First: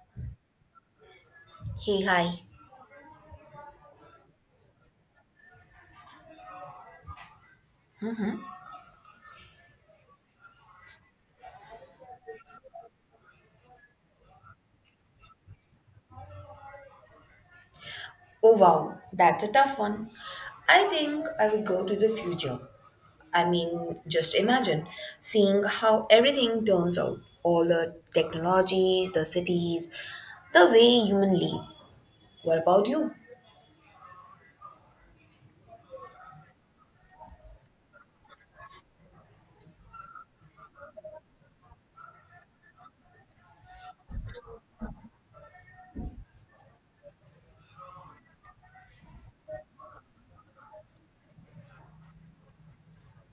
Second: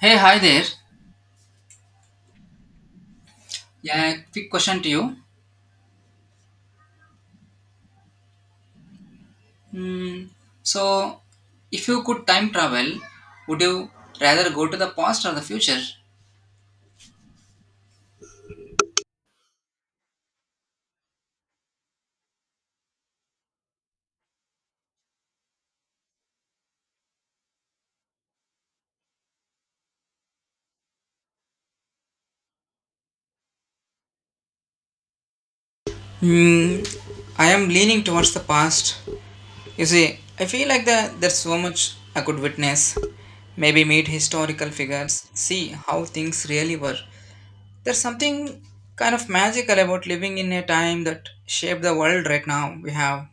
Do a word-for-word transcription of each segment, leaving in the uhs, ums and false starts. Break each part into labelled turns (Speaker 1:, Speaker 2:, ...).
Speaker 1: Hey, hi there.
Speaker 2: Hey, hi.
Speaker 1: Yeah, quick question to you. So, if you could time travel, would you rather go to the past or the future?
Speaker 2: Oh, wow. That's a tough one. I think I would go to the future. I mean, just imagine seeing how everything turns out. All the technologies, the cities, the way human live. What about you?
Speaker 1: Hmm, I am leaning towards the past. You see, I feel like the, there's so much I could witness. Maybe meet historical figures, see how things really were. There's something kind of magical about living in a time that shaped the world right now we have.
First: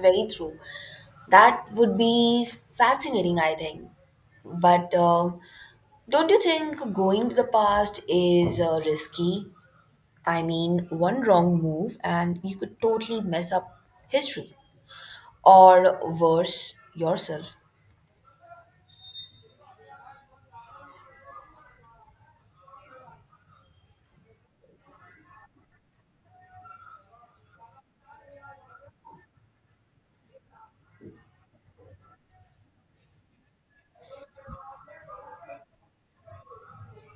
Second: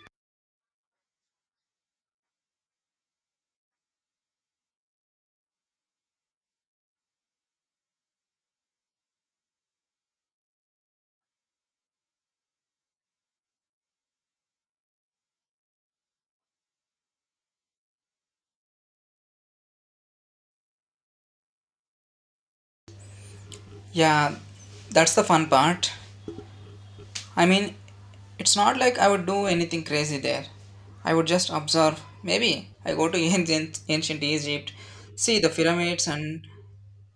Speaker 2: Very true. That would be fascinating, I think. But um don't you think going to the past is uh, risky? I mean, one wrong move and you could totally mess up history. Or worse, yourself.
Speaker 1: Yeah, that's the fun part. I mean, it's not like I would do anything crazy there. I would just observe. Maybe I go to ancient, ancient Egypt, see the pyramids and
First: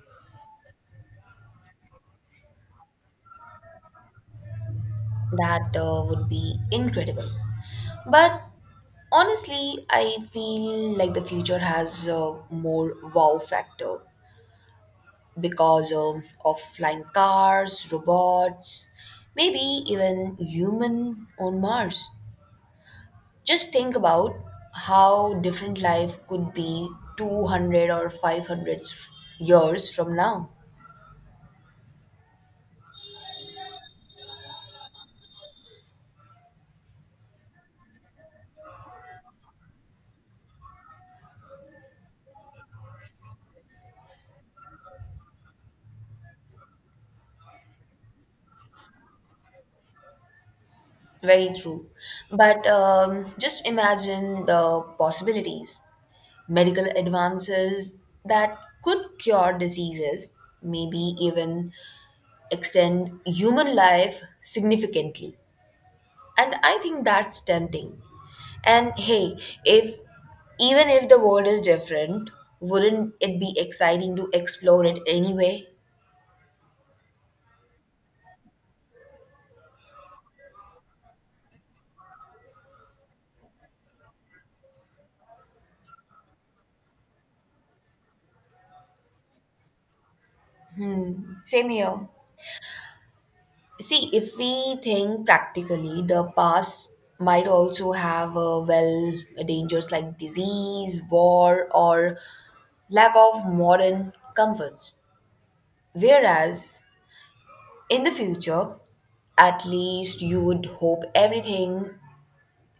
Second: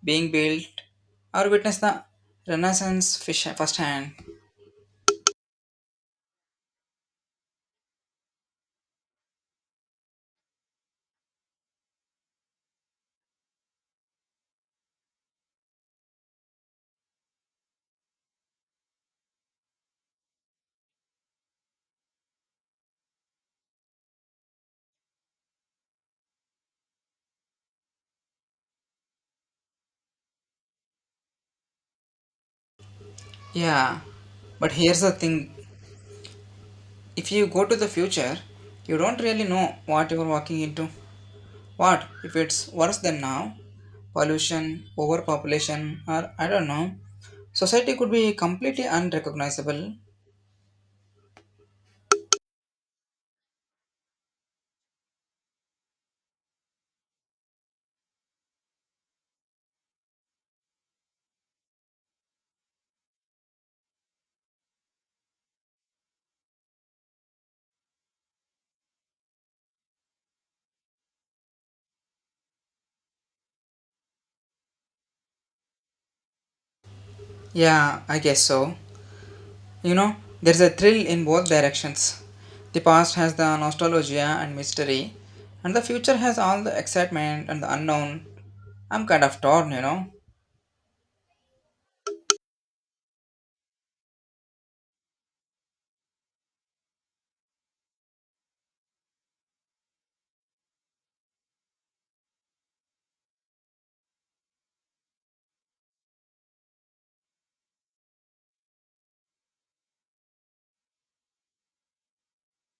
Speaker 1: being built, or witness the Renaissance fish- firsthand.
Speaker 2: That uh, would be incredible. But honestly, I feel like the future has a more wow factor because um, of flying cars, robots, maybe even human on Mars. Just think about how different life could be two hundred or five hundred years from now.
Speaker 1: Yeah, but here's the thing, if you go to the future, you don't really know what you're walking into. What if it's worse than now? Pollution, overpopulation, or I don't know. Society could be completely unrecognizable.
Speaker 2: Very true. But um, Just imagine the possibilities. Medical advances that could cure diseases, maybe even extend human life significantly. And I think that's tempting. And hey, if even if the world is different, wouldn't it be exciting to explore it anyway?
Speaker 1: Yeah, I guess so. You know, there's a thrill in both directions. The past has the nostalgia and mystery, and the future has all the excitement and the unknown. I'm kind of torn, you know.
Speaker 2: Hmm. Same here. See, if we think practically, the past might also have uh, well, dangers like disease, war, or lack of modern comforts. Whereas in the future, at least you would hope everything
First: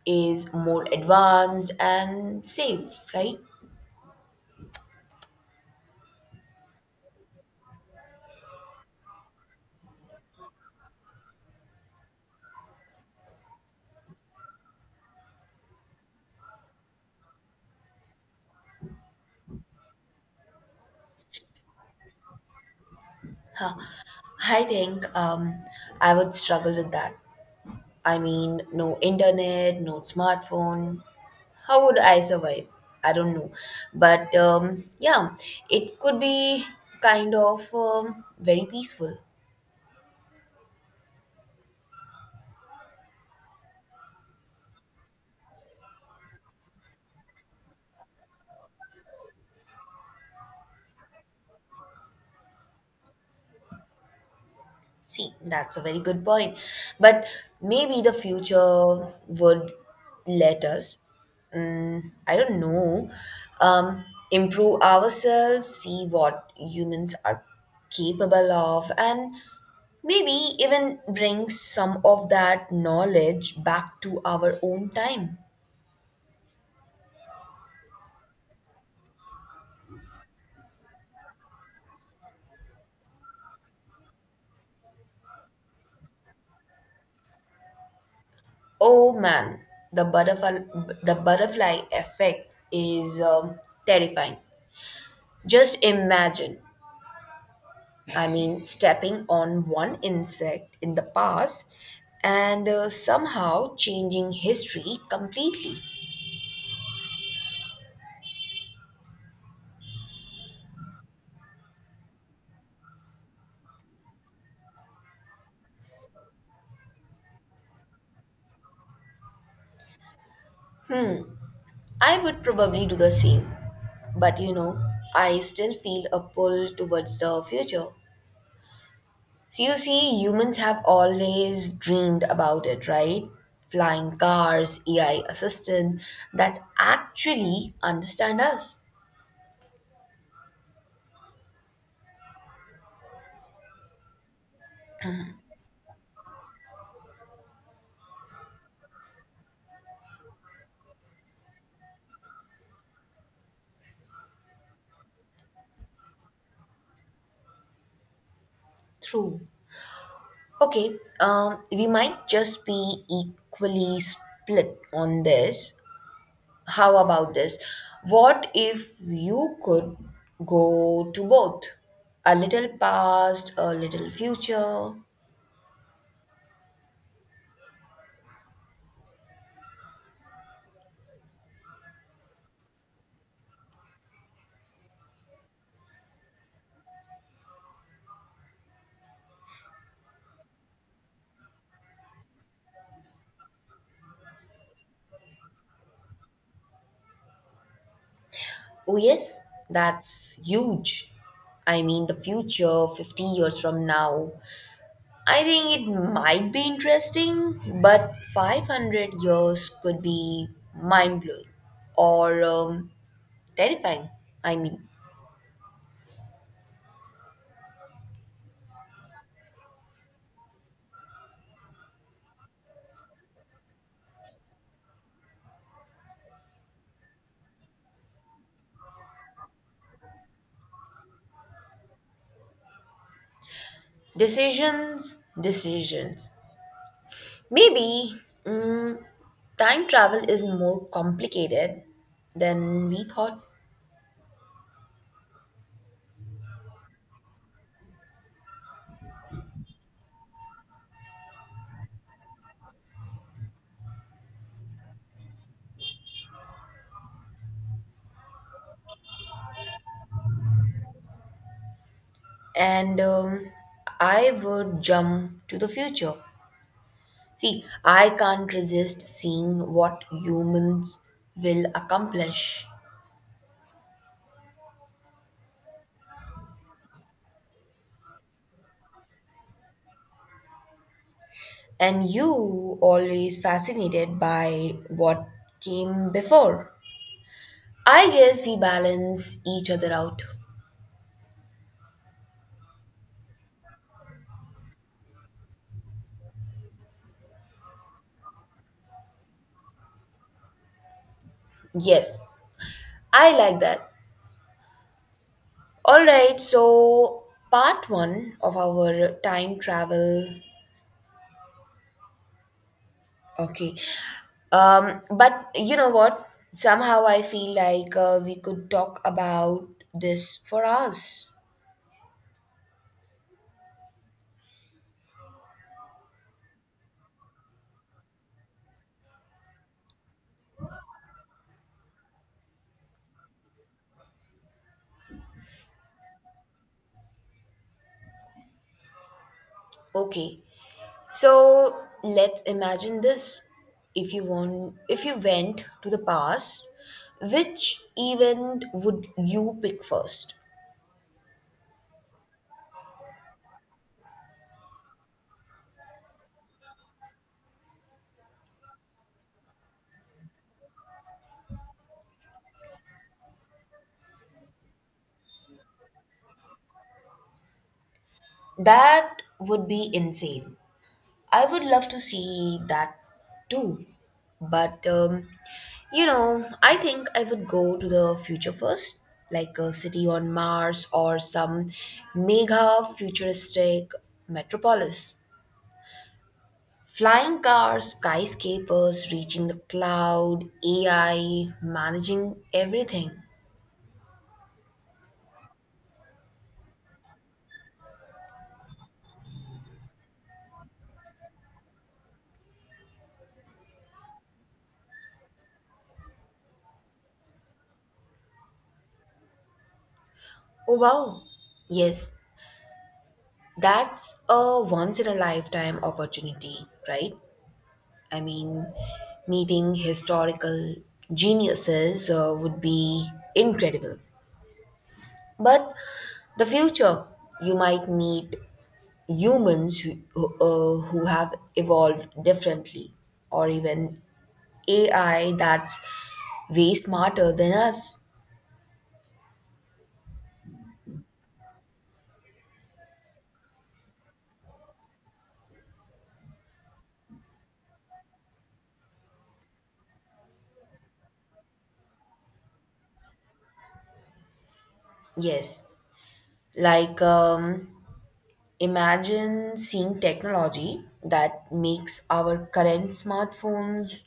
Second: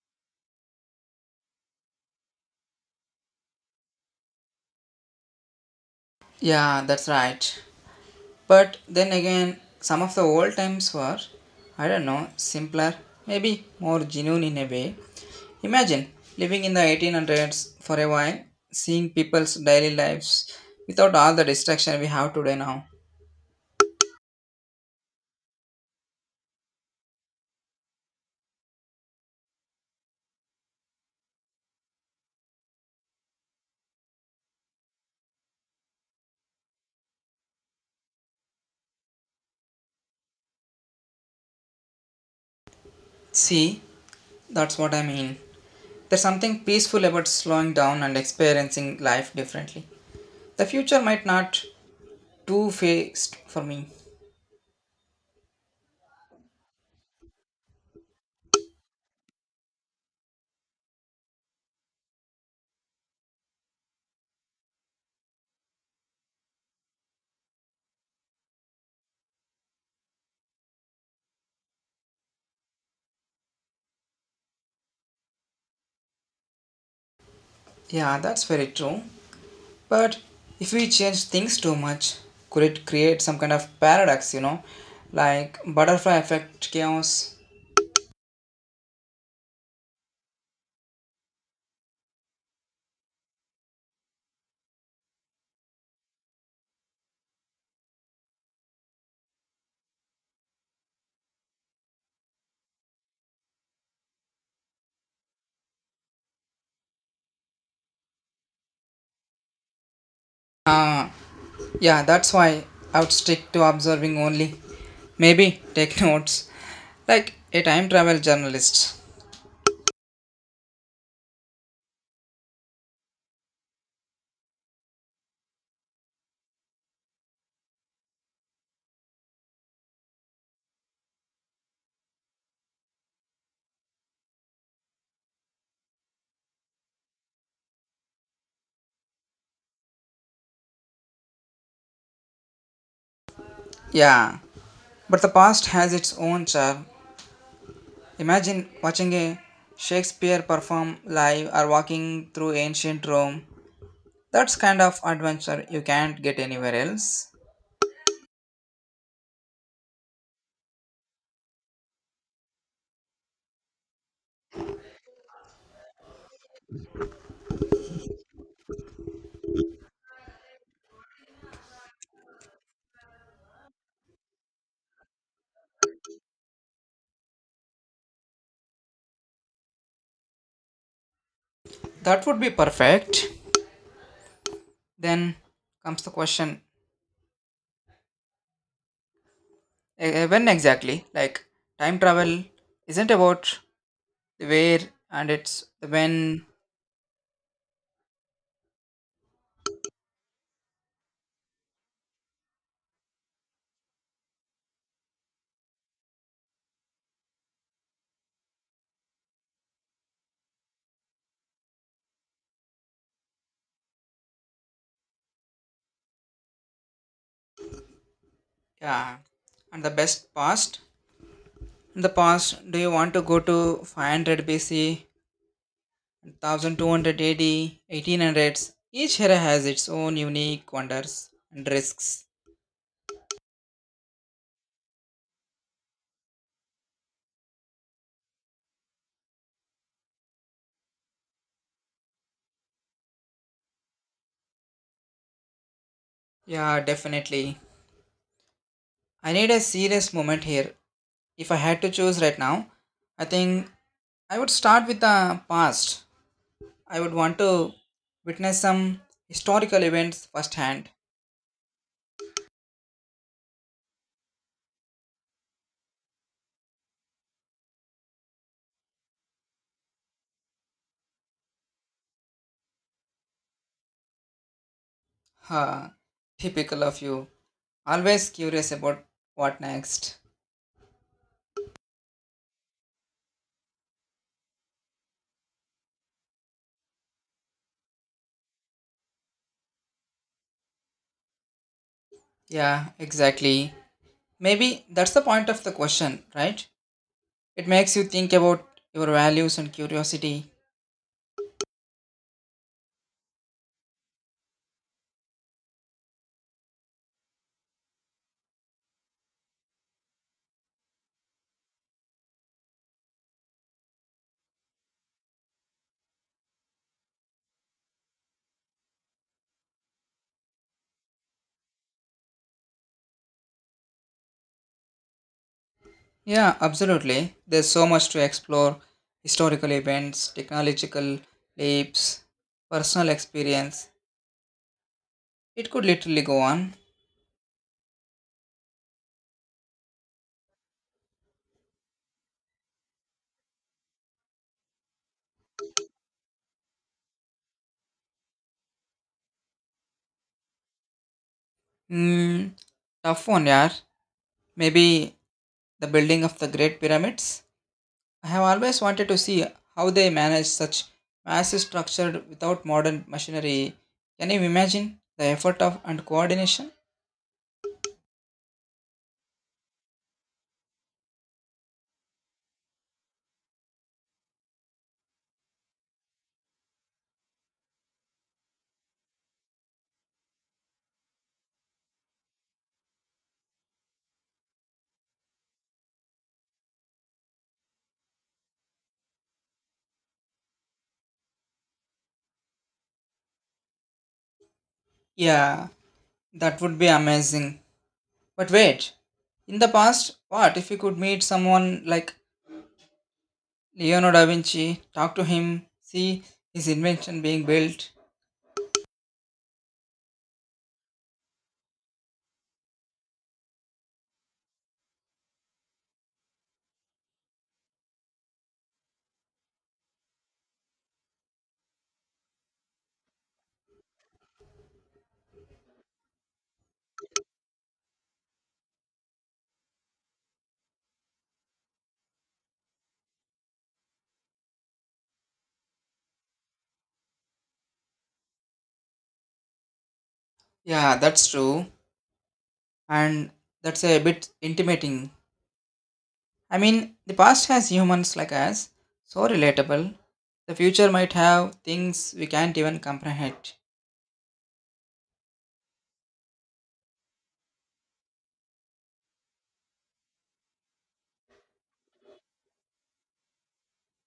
Speaker 2: is more advanced and safe, right?
Speaker 1: Yeah, that's right. But then again, some of the old times were, I don't know, simpler, maybe more genuine in a way. Imagine living in the eighteen hundreds for a while, seeing people's daily lives without all the distraction we have today now.
Speaker 2: Huh. I think um, I would struggle with that. I mean, no internet, no smartphone, how would I survive? I don't know. But um, Yeah, it could be kind of um, very peaceful.
Speaker 1: See, that's what I mean. There's something peaceful about slowing down and experiencing life differently. The future might not too fixed for me.
Speaker 2: See, that's a very good point. But maybe the future would let us, mm, I don't know, um, improve ourselves, see what humans are capable of, and maybe even bring some of that knowledge back to our own time.
Speaker 1: Yeah, that's very true. But if we change things too much, could it create some kind of paradox, you know? Like butterfly effect chaos.
Speaker 2: Oh man, the butterfly the butterfly effect is um, terrifying. Just imagine, I mean, stepping on one insect in the past and uh, somehow changing history completely.
Speaker 1: Ah, yeah, that's why I would stick to observing only. Maybe take notes. Like a time travel journalist.
Speaker 2: I would probably do the same, but you know, I still feel a pull towards the future. So you see, humans have always dreamed about it, right? Flying cars, A I assistant that actually understand us.
Speaker 1: Yeah, but the past has its own charm. Imagine watching a Shakespeare perform live or walking through ancient Rome. That's kind of adventure you can't get anywhere else.
Speaker 2: True. Okay, um, we might just be equally split on this. How about this? What if you could go to both? A little past, a little future.
Speaker 1: That would be perfect. Then comes the question, eh, eh, when exactly? Like, time travel isn't about the where and it's the when.
Speaker 2: Oh, yes, that's huge. I mean, the future fifty years from now. I think it might be interesting, but five hundred years could be mind blowing or um, terrifying. I mean,
Speaker 1: Yeah, and the best past. In the past, do you want to go to five hundred B C, one thousand two hundred eighty, eighteen hundreds. Each era has its own unique wonders and risks.
Speaker 2: decisions, decisions. Maybe mm, time travel is more complicated than we thought,
Speaker 1: Yeah, definitely. I need a serious moment here. If I had to choose right now, I think I would start with the past. I would want to witness some historical events firsthand.
Speaker 2: and um, I would jump to the future. See, I can't resist seeing what humans will accomplish.
Speaker 1: Ha, typical of you. Always curious about what next.
Speaker 2: And you always fascinated by what came before. I guess we balance each other out.
Speaker 1: Yeah, exactly. Maybe that's the point of the question, right? It makes you think about your values and curiosity.
Speaker 2: Yes, I like that. All right, so part one of our time travel. Okay. Um but you know what? Somehow I feel like uh, we could talk about this for hours.
Speaker 1: Yeah, absolutely. There's so much to explore, historical events, technological leaps, personal experience. It could literally go on.
Speaker 2: Okay. So let's imagine this. If you want if you went to the past, which event would you pick first?
Speaker 1: Hmm, tough one, yeah. Maybe the building of the Great Pyramids. I have always wanted to see how they managed such massive structure without modern machinery. Can you imagine the effort of and coordination?
Speaker 2: That would be insane. I would love to see that too. But um, You know, I think I would go to the future first, like a city on Mars or some mega futuristic metropolis. Flying cars, skyscrapers reaching the cloud, A I managing everything.
Speaker 1: Yeah, that would be amazing. But wait, in the past, what if you could meet someone like Leonardo da Vinci, talk to him, see his invention being built?
Speaker 2: Oh wow. Yes, that's a once in a lifetime opportunity, right? I mean, meeting historical geniuses uh, would be incredible. But the future, you might meet humans who, who, uh, who have evolved differently or even A I that's way smarter than us.
Speaker 1: Yeah, that's true. And that's a bit intimating. I mean, the past has humans like us, so relatable. The future might have things we can't even comprehend.
Speaker 2: Yes. Like, um, imagine seeing technology that makes our current smartphones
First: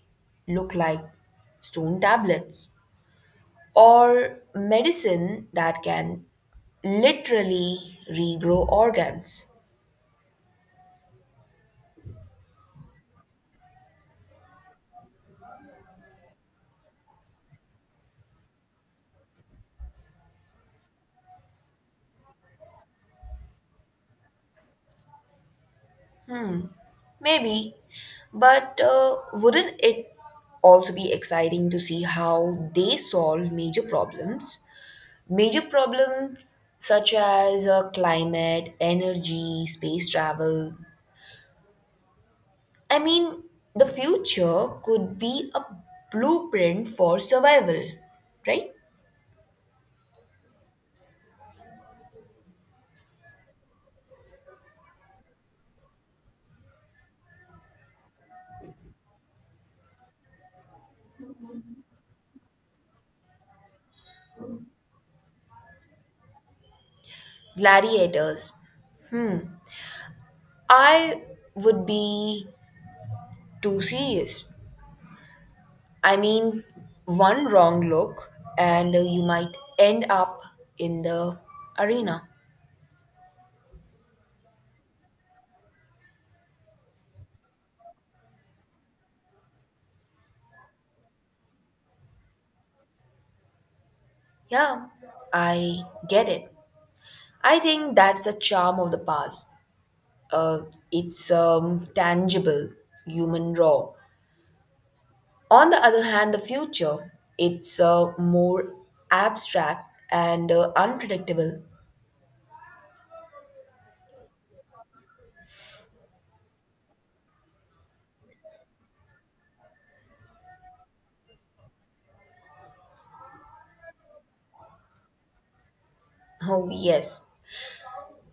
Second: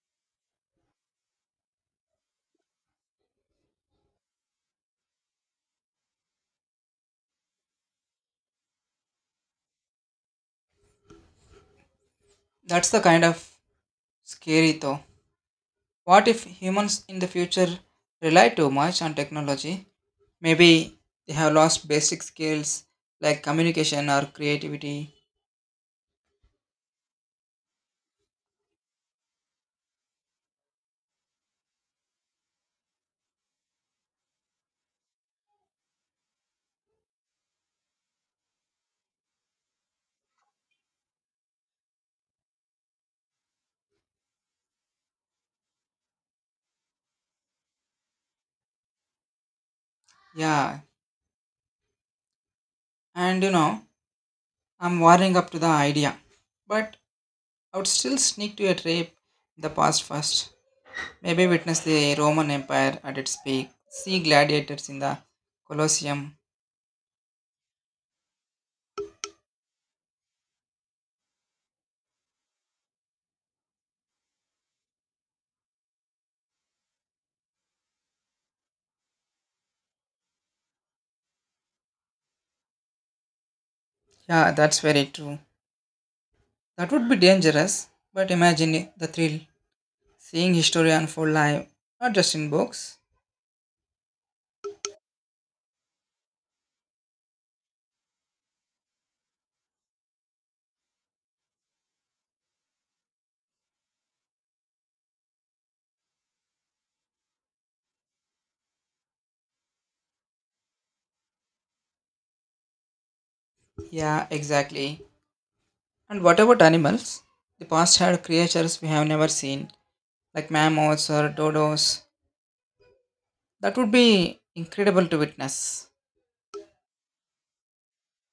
Speaker 2: look like stone tablets or medicine that can literally regrow organs.
Speaker 1: That's the kind of scary though. What if humans in the future rely too much on technology? Maybe they have lost basic skills like communication or creativity.
Speaker 2: Maybe. But uh, wouldn't it also be exciting to see how they solve major problems? Major problems such as uh, climate, energy, space travel. I mean, the future could be a blueprint for survival, right?
Speaker 1: Yeah, and you know, I'm warming up to the idea. But I would still sneak to a trip in the past first. Maybe witness the Roman Empire at its peak, see gladiators in the Colosseum.
Speaker 2: Gladiators. I would be too serious. I mean, one wrong look and you might end up in the arena.
Speaker 1: Yeah, that's very true. That would be dangerous, but imagine the thrill seeing history unfold live, not just in books.
Speaker 2: Yeah, I get it. I think that's the charm of the past. uh, it's um, tangible, human, raw. On the other hand, the future, it's uh, more abstract and uh, unpredictable.
Speaker 1: Yeah, exactly. And what about animals? The past had creatures we have never seen, like mammoths or dodos. That would be incredible to witness.
Speaker 2: Oh, yes.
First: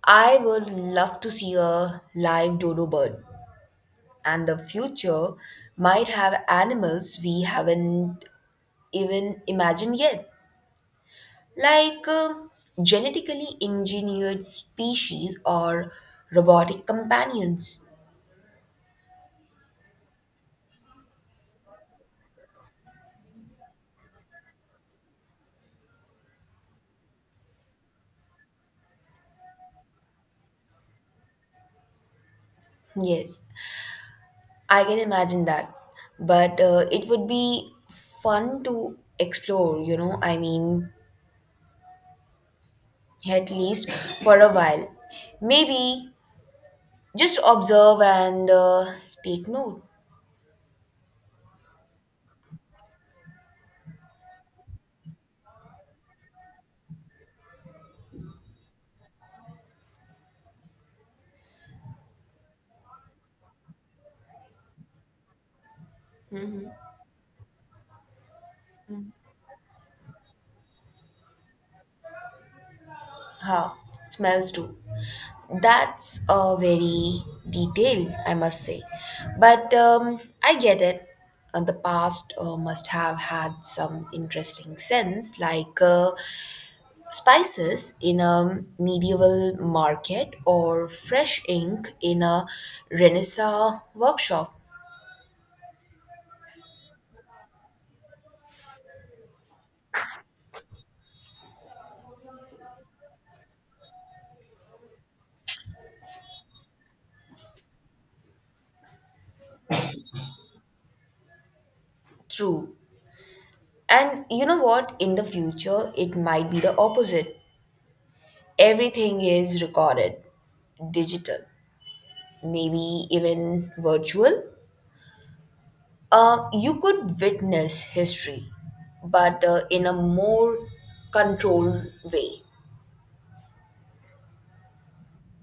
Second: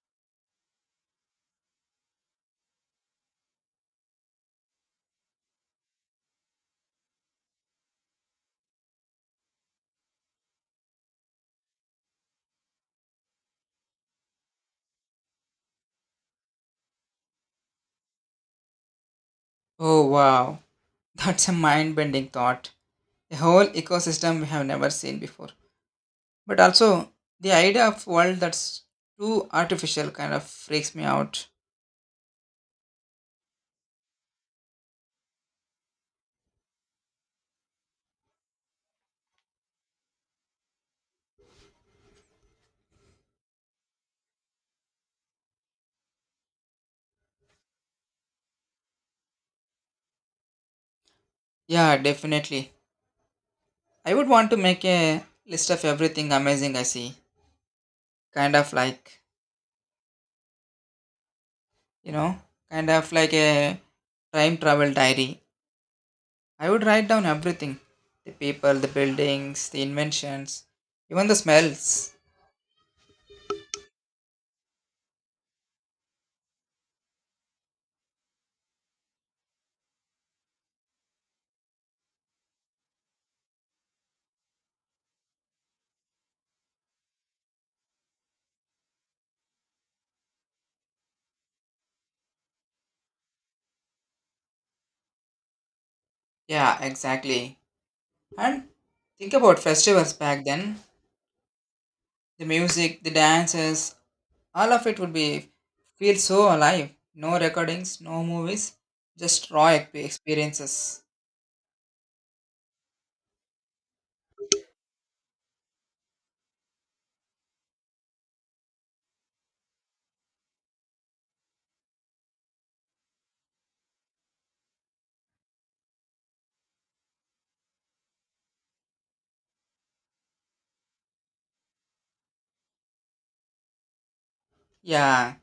Speaker 2: I would love to see a live dodo bird, and the future might have animals we haven't even imagined yet, like uh, genetically engineered species or robotic companions.
Speaker 1: Oh, wow. That's a mind bending thought. A whole ecosystem we have never seen before. But also, the idea of world that's too artificial kind of freaks me out.
Speaker 2: Yes. I can imagine that, but uh, it would be fun to explore, you know. I mean, at least for a while. Maybe just observe and uh, take note.
Speaker 1: Yeah, definitely. I would want to make a list of everything amazing I see. Kind of like, you know, kind of like a time travel diary. I would write down everything, the people, the buildings, the inventions, even the smells.
Speaker 2: Huh, smells too. That's uh, very detailed, I must say. But um, I get it. Uh, the past uh, must have had some interesting scents, like uh, spices in a medieval market or fresh ink in a renaissance workshop.
Speaker 1: Yeah, exactly. And think about festivals back then, the music, the dances, all of it would be feel so alive. No recordings, no movies, just raw exp- experiences.
Speaker 2: True. And you know what, in the future it might be the opposite. Everything is recorded, digital, maybe even virtual. Uh, you could witness history but uh, in a more controlled way.
Speaker 1: Yeah,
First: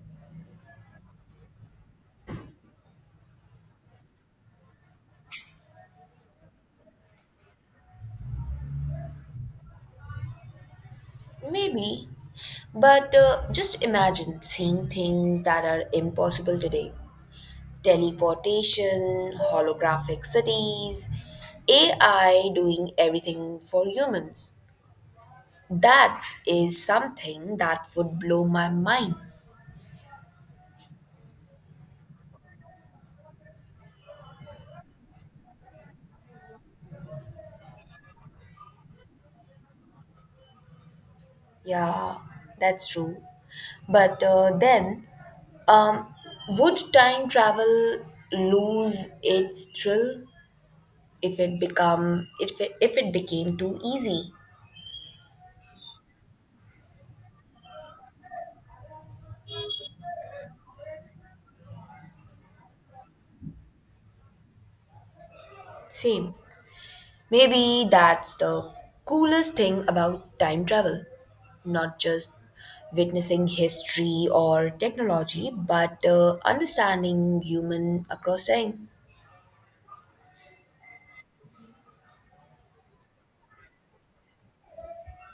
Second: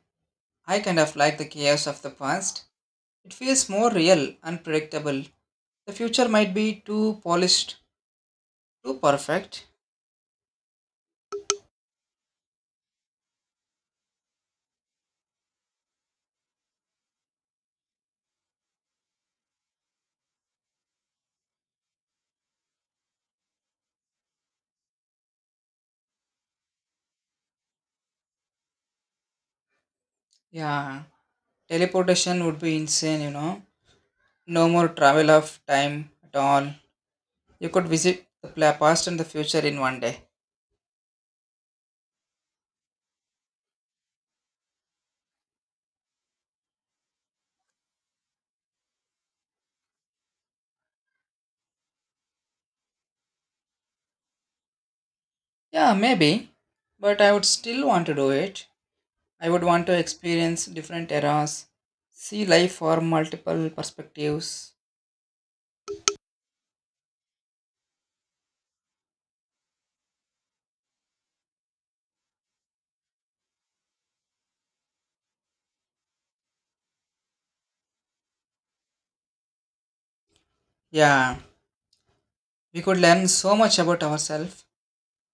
Speaker 1: I kind of like the chaos of the past. It feels more real, unpredictable. The future might be too polished. Too perfect.
Speaker 2: Maybe. But uh, just imagine seeing things that are impossible today: teleportation, holographic cities, A I doing everything for humans. That is something that would blow my mind.
Speaker 1: Yeah. Teleportation would be insane, you know. No more travel of time at all. You could visit the pla- past and the future in one day.
Speaker 2: Yeah, that's true. But uh, then, um, would time travel lose its thrill if it become if it, if it became too easy?
Speaker 1: Yeah, maybe. But I would still want to do it. I would want to experience different eras, see life from multiple perspectives.
Speaker 2: Same. Maybe that's the coolest thing about time travel. Not just witnessing history or technology, but uh, understanding human across time.
Speaker 1: Yeah. We could learn so much about ourselves.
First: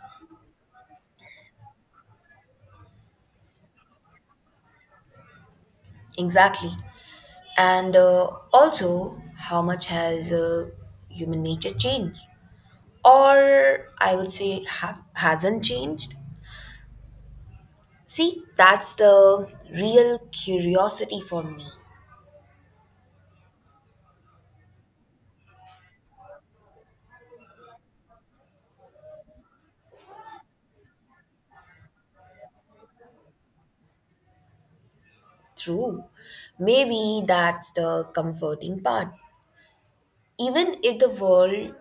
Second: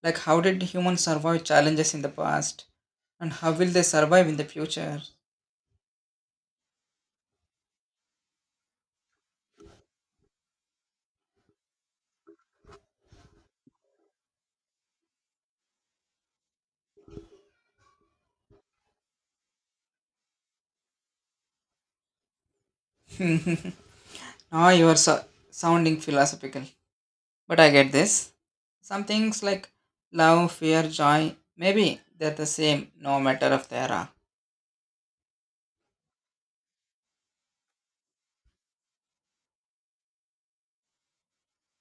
Speaker 1: Like, how did humans survive challenges in the past? And how will they survive in the future?
Speaker 2: Exactly. And uh, also, how much has uh, human nature changed? Or I would say, have, hasn't changed? See, that's the real curiosity for me.
Speaker 1: Now you are so- sounding philosophical. But I get this. Some things like love, fear, joy, maybe they're the same no matter of the era.
Speaker 2: True. Maybe that's the comforting part. Even if the world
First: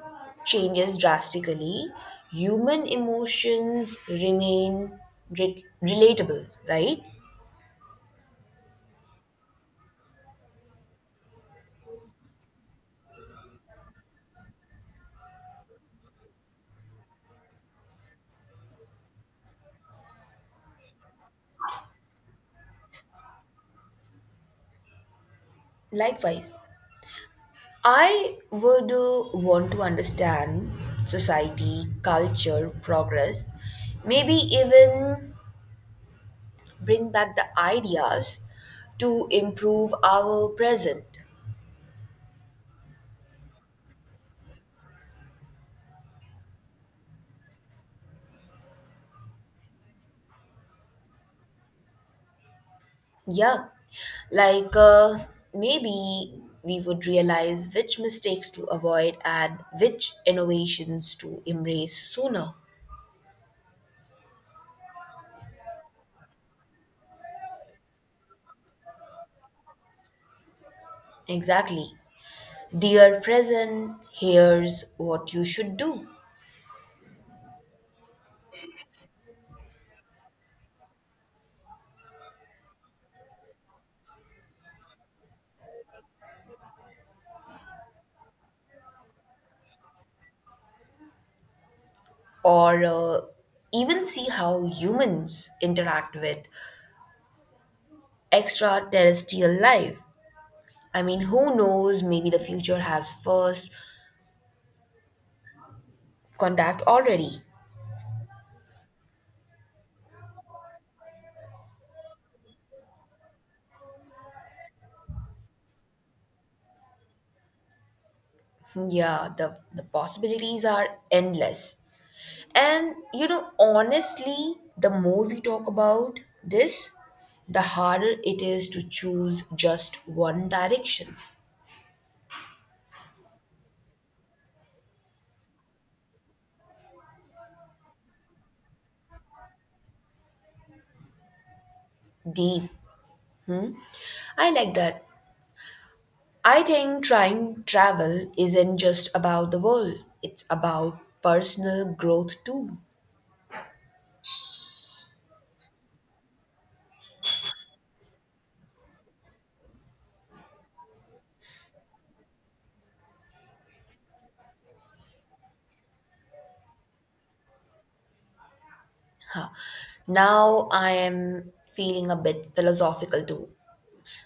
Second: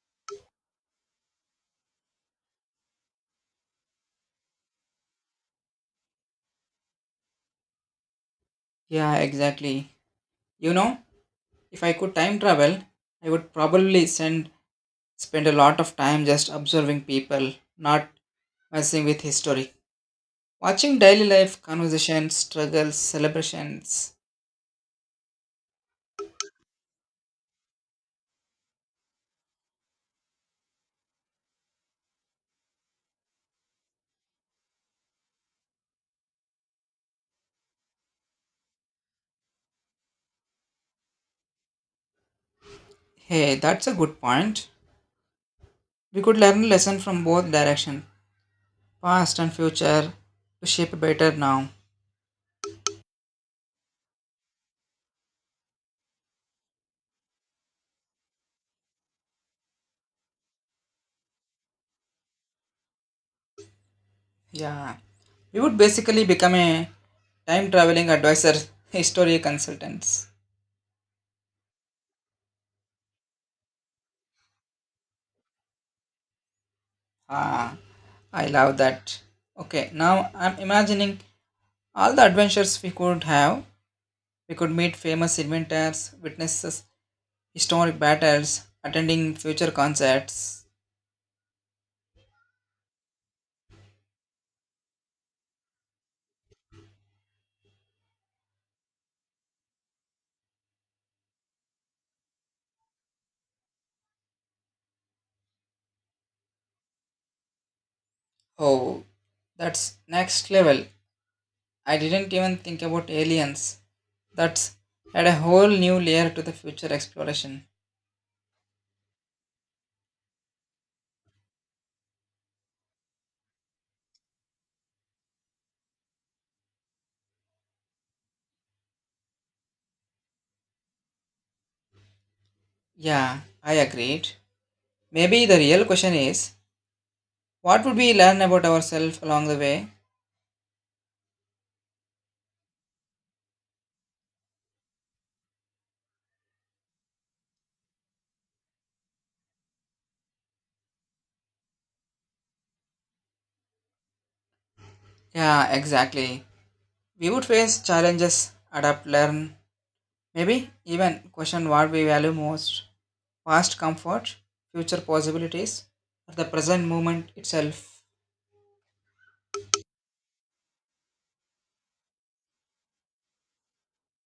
Speaker 2: changes drastically, human emotions remain re- relatable, right?
Speaker 1: Yeah, exactly. You know, if I could time travel, I would probably send spend a lot of time just observing people, not messing with history. Watching daily life, conversations, struggles, celebrations.
Speaker 2: Likewise, I would uh, want to understand society, culture, progress, maybe even bring back the ideas to improve our present.
Speaker 1: Hey, that's a good point. We could learn lesson from both direction, past and future, to shape better now.
Speaker 2: Yeah, like uh, maybe we would realize which mistakes to avoid and which innovations to embrace sooner.
Speaker 1: Yeah, we would basically become a time traveling advisor, history consultants.
Speaker 2: Exactly. Dear present, here's what you should do.
Speaker 1: Ah, I love that. Okay, now I'm imagining all the adventures we could have. We could meet famous inventors, witness historic battles, attending future concerts.
Speaker 2: Or uh, even see how humans interact with extraterrestrial life. I mean, who knows? Maybe the future has first contact already.
Speaker 1: Oh, that's next level. I didn't even think about aliens. That's add a whole new layer to the future exploration.
Speaker 2: Yeah, the, the possibilities are endless. And you know, honestly, the more we talk about this, the harder it is to choose just one direction.
Speaker 1: Yeah, I agreed. Maybe the real question is, what would we learn about ourselves along the way?
Speaker 2: Deep. I like that. I think trying travel isn't just about the world, it's about personal growth too.
Speaker 1: Yeah, exactly. We would face challenges, adapt, learn, maybe even question what we value most, past comfort, future possibilities, or the present moment itself.
Speaker 2: Huh. Now I am feeling a bit philosophical too.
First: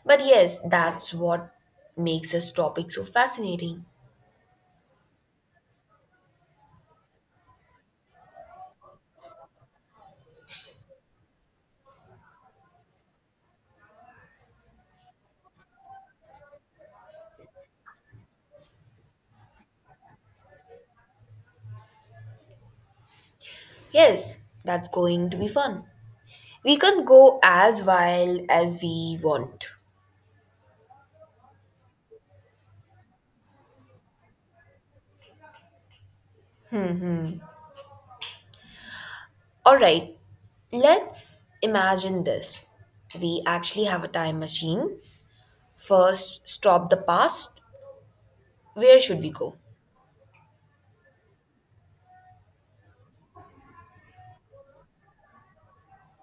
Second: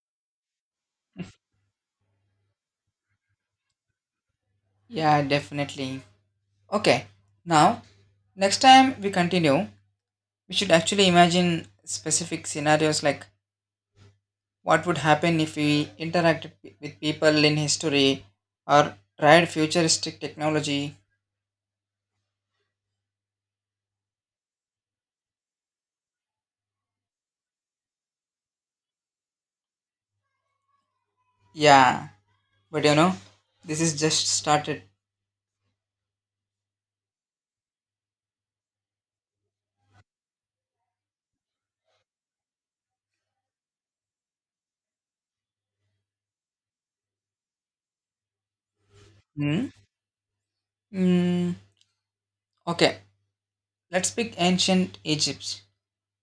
Speaker 2: But yes, that's what makes this topic so fascinating.
Speaker 1: Yeah, definitely. Okay, now next time we continue, we should actually imagine specific scenarios like what would happen if we interacted with people in history or tried futuristic technology.
Speaker 2: Yes, that's going to be fun. We can go as wild as we want.
Speaker 1: Yeah. But you know, this is just started.
Speaker 2: All right, let's imagine this. We actually have a time machine. First, stop the past. Where should we go?
Speaker 1: Hmm? Mm, okay, let's pick ancient Egypt.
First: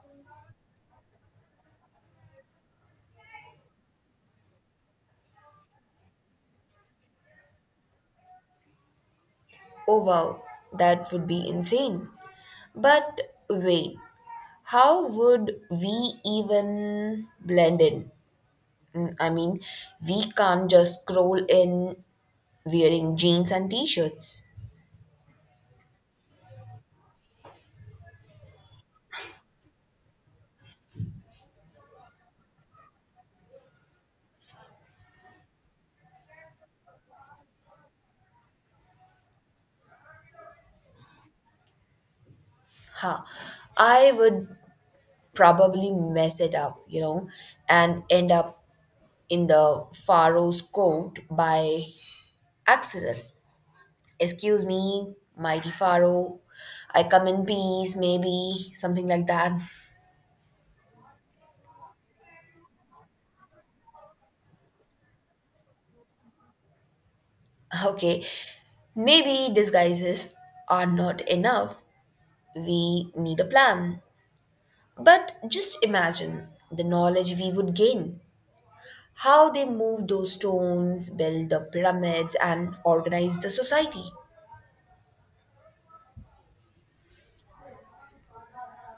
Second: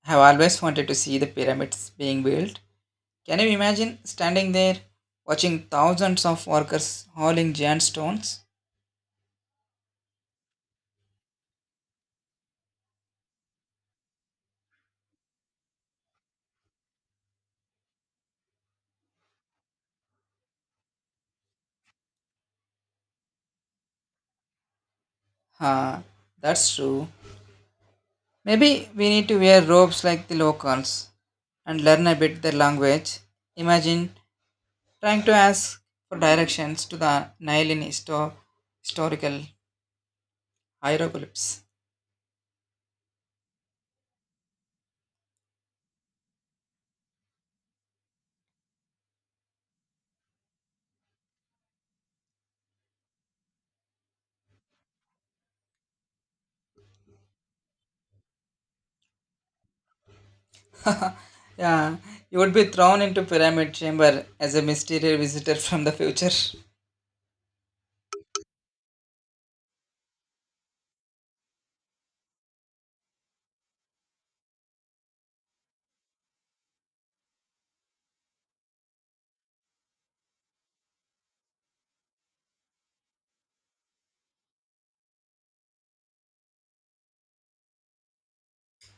Speaker 1: I have always wanted to see the pyramids being built. Can you imagine standing there watching thousands of workers hauling giant stones?
Speaker 2: Oh, wow, that would be insane. But wait, how would we even blend in? Mm, I mean, we can't just scroll in wearing jeans and t shirts.
Speaker 1: Huh, that's true. Maybe we need to wear robes like the locals and learn a bit their language. Imagine trying to ask for directions to the Nile in histo- historical hieroglyphs.
Speaker 2: Ha, I would probably mess it up, you know, and end up in the Pharaoh's court by accident. Excuse me, mighty Pharaoh. I come in peace, maybe, something like that.
Speaker 1: Yeah, you would be thrown into pyramid chamber as a mysterious visitor from the future.
Speaker 2: Okay, maybe disguises are not enough. We need a plan. But just imagine the knowledge we would gain. How they moved those stones, built the pyramids, and organized the society.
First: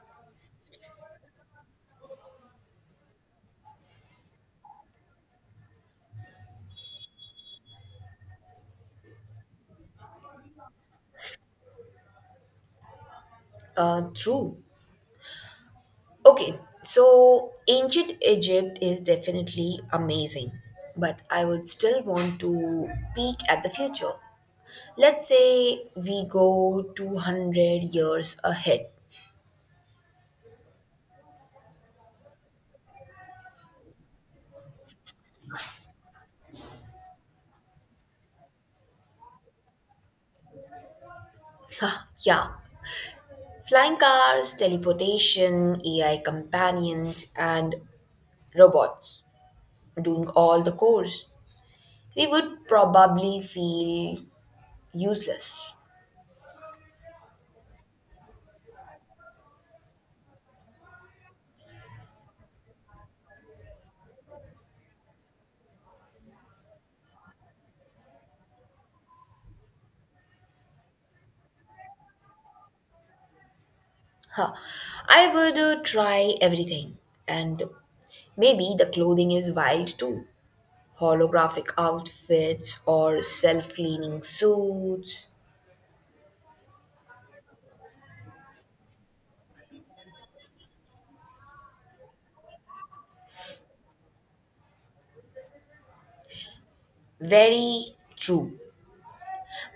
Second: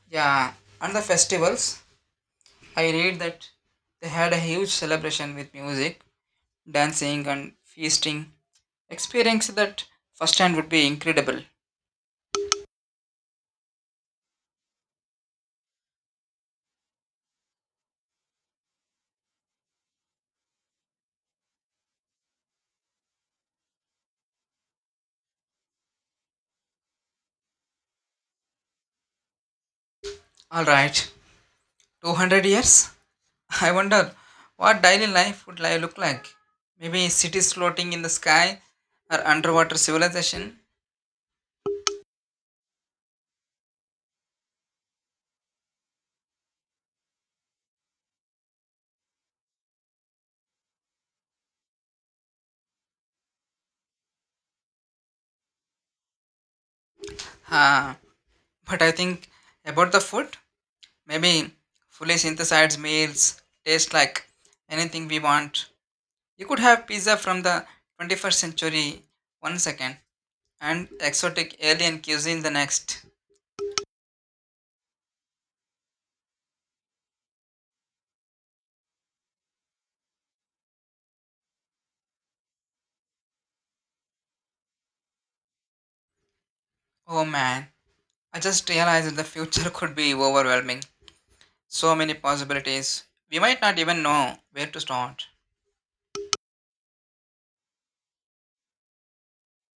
Speaker 1: Yeah, and the festivals. I read that they had a huge celebration with music, dancing, and feasting. Experience that firsthand would be incredible.
Speaker 2: Uh, true. Okay, so ancient Egypt is definitely amazing, but I would still want to peek at the future. Let's say we go two hundred years ahead.
Speaker 1: All right, two hundred years? I wonder what daily life would li- look like. Maybe cities floating in the sky or underwater civilization.
Speaker 2: Yeah, flying cars, teleportation, A I companions, and robots doing all the chores. We would probably feel useless.
Speaker 1: Ah, but I think about the food. Maybe fully synthesized meals taste like anything we want. You could have pizza from the twenty-first century one second and exotic alien cuisine the next.
Speaker 2: Huh. I would uh, try everything. And maybe the clothing is wild too. Holographic outfits or self cleaning suits.
Speaker 1: Oh man, I just realized that the future could be overwhelming. So many possibilities. We might not even know where to start.
Speaker 2: Very true.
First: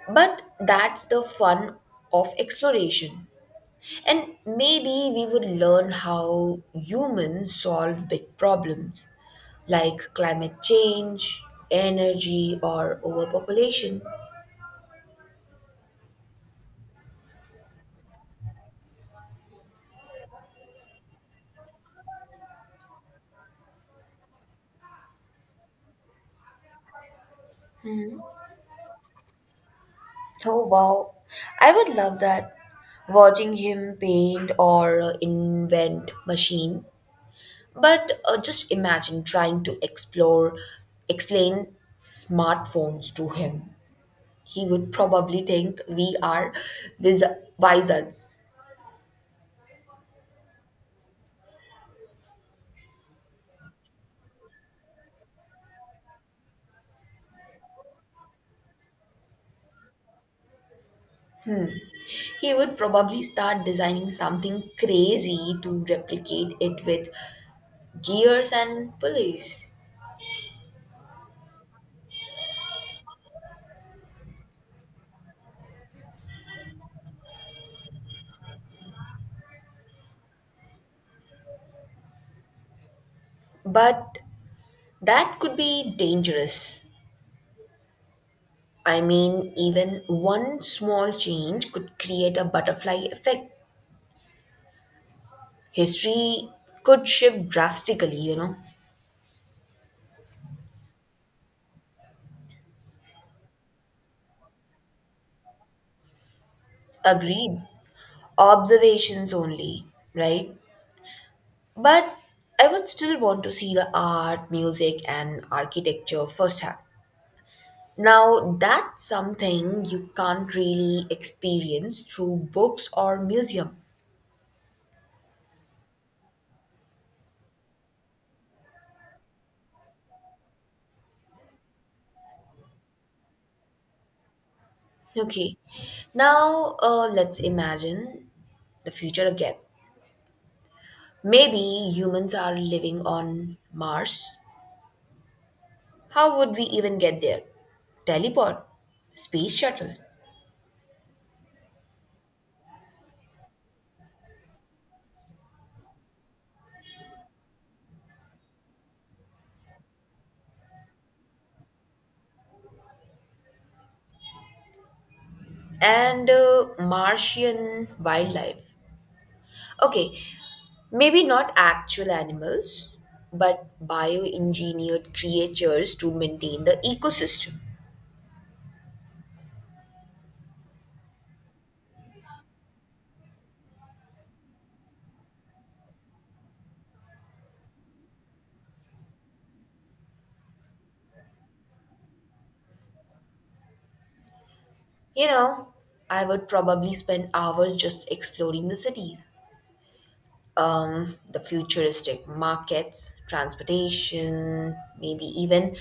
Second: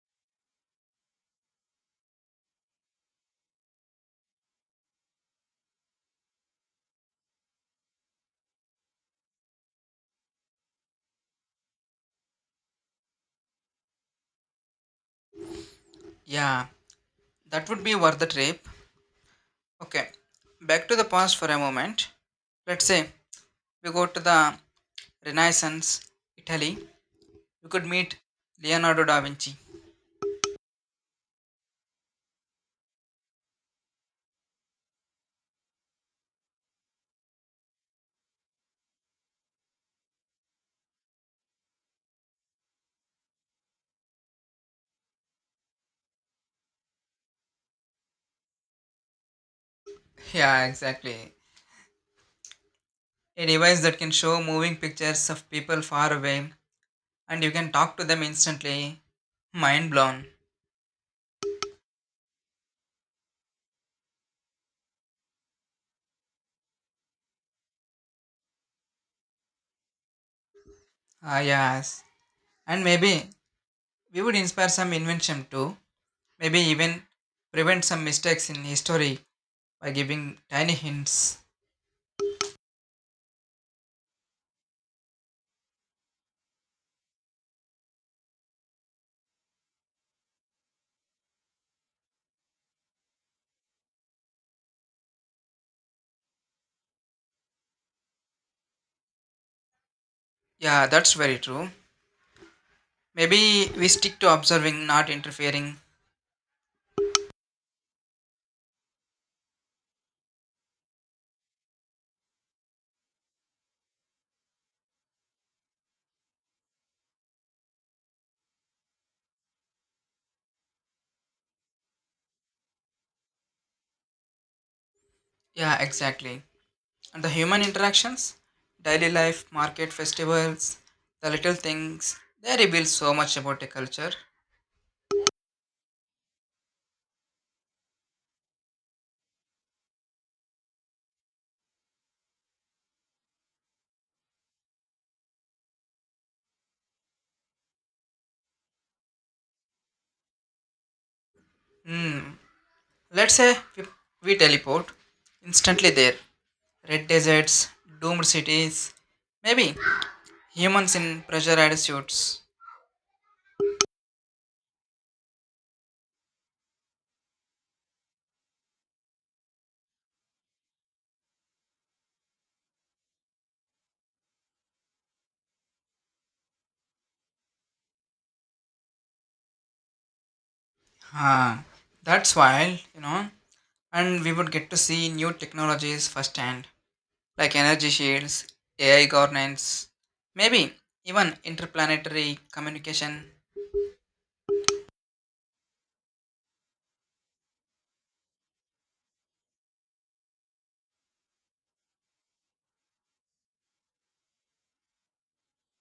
Speaker 2: But that's the fun of exploration. And maybe we would learn how humans solve big problems like climate change, energy, or overpopulation.
Speaker 1: Yeah, that would be worth the trip. Okay, back to the past for a moment. Let's say we go to the Renaissance, Italy. You could meet Leonardo da Vinci.
Speaker 2: Oh wow, I would love that. Watching him paint or uh, invent machine. But uh, just imagine trying to explore, explain smartphones to him. He would probably think we are wiz- wizards.
Speaker 1: Yeah, exactly. A device that can show moving pictures of people far away and you can talk to them instantly. Mind blown.
Speaker 2: He would probably start designing something crazy to replicate it with gears and pulleys.
Speaker 1: Ah, yes. And maybe we would inspire some invention too. Maybe even prevent some mistakes in history by giving tiny hints.
Speaker 2: But that could be dangerous. I mean, even one small change could create a butterfly effect. History could shift drastically, you know.
Speaker 1: Yeah, that's very true. Maybe we stick to observing, not interfering.
Speaker 2: Agreed. Observations only, right? But I would still want to see the art, music, and architecture firsthand. Now, that's something you can't really experience through books or museum.
Speaker 1: Yeah, exactly. And the human interactions, daily life, market, festivals, the little things, they reveal so much about a culture.
Speaker 2: Okay, now uh, let's imagine the future again. Maybe humans are living on Mars. How would we even get there? Teleport, space shuttle,
Speaker 1: Hmm. Let's say we, we teleport instantly there. Red deserts, doomed cities, maybe humans in pressure attitudes.
Speaker 2: and uh, Martian wildlife. Okay, maybe not actual animals, but bioengineered creatures to maintain the ecosystem.
Speaker 1: Ah, that's wild, you know. And we would get to see new technologies firsthand, like energy shields, A I governance, maybe even interplanetary communication.
Speaker 2: You know, I would probably spend hours just exploring the cities, um, the futuristic markets, transportation, maybe even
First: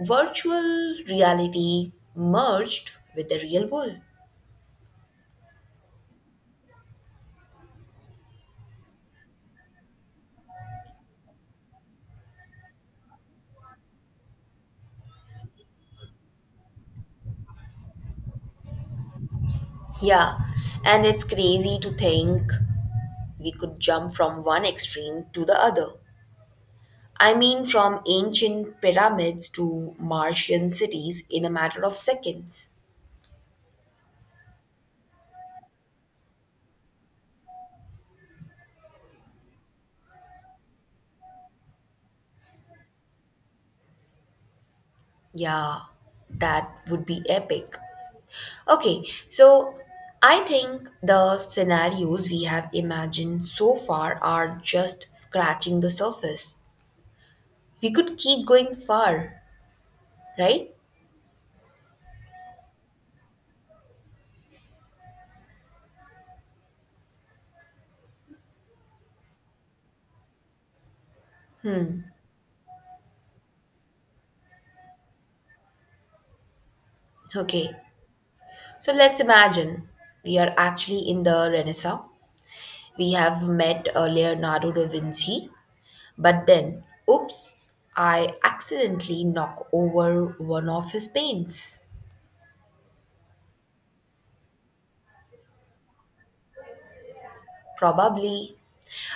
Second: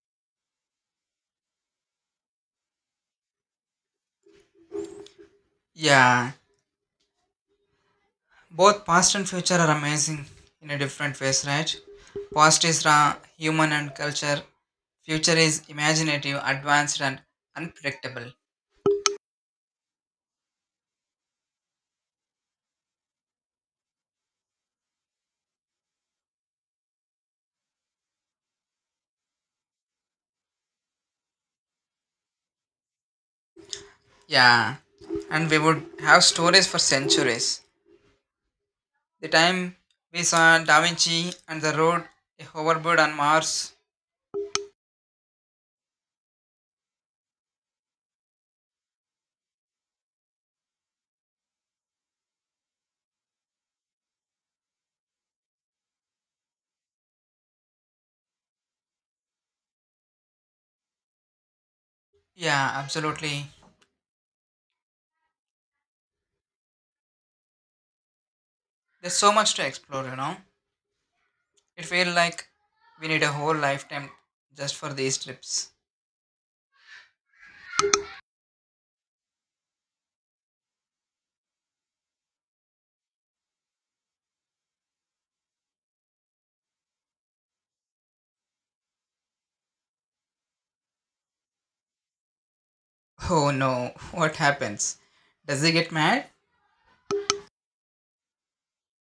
Speaker 2: virtual reality merged with the real world.
Speaker 1: Yeah, both past and future are amazing in a different ways, right? Past is raw, human, and culture. Future is imaginative, advanced, and unpredictable.
Speaker 2: Yeah, and it's crazy to think we could jump from one extreme to the other. I mean, from ancient pyramids to Martian cities in a matter of seconds.
Speaker 1: Yeah, and we would have stories for centuries, the time we saw da Vinci and the road a hoverboard on Mars.
Speaker 2: Yeah, that would be epic. Okay, so I think the scenarios we have imagined so far are just scratching the surface. We could keep going far, right?
Speaker 1: Yeah, absolutely. There's so much to explore, you know. It feels like we need a whole lifetime just for these trips.
Speaker 2: Okay, so let's imagine we are actually in the Renaissance. We have met uh, Leonardo da Vinci, but then, oops, I accidentally knock over one of his paints.
Speaker 1: Oh no, what happens? Does he get mad?
Speaker 2: Probably.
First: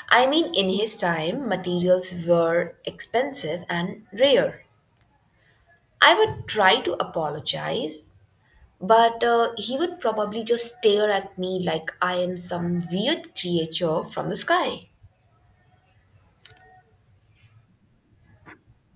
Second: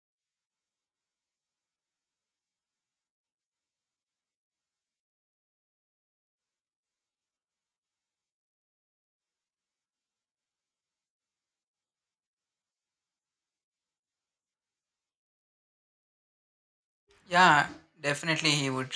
Speaker 2: I mean, in his time, materials were expensive and rare. I would try to apologize, but uh, he would probably just stare at me like I am some weird creature from the sky.
Speaker 1: Yeah, definitely he would.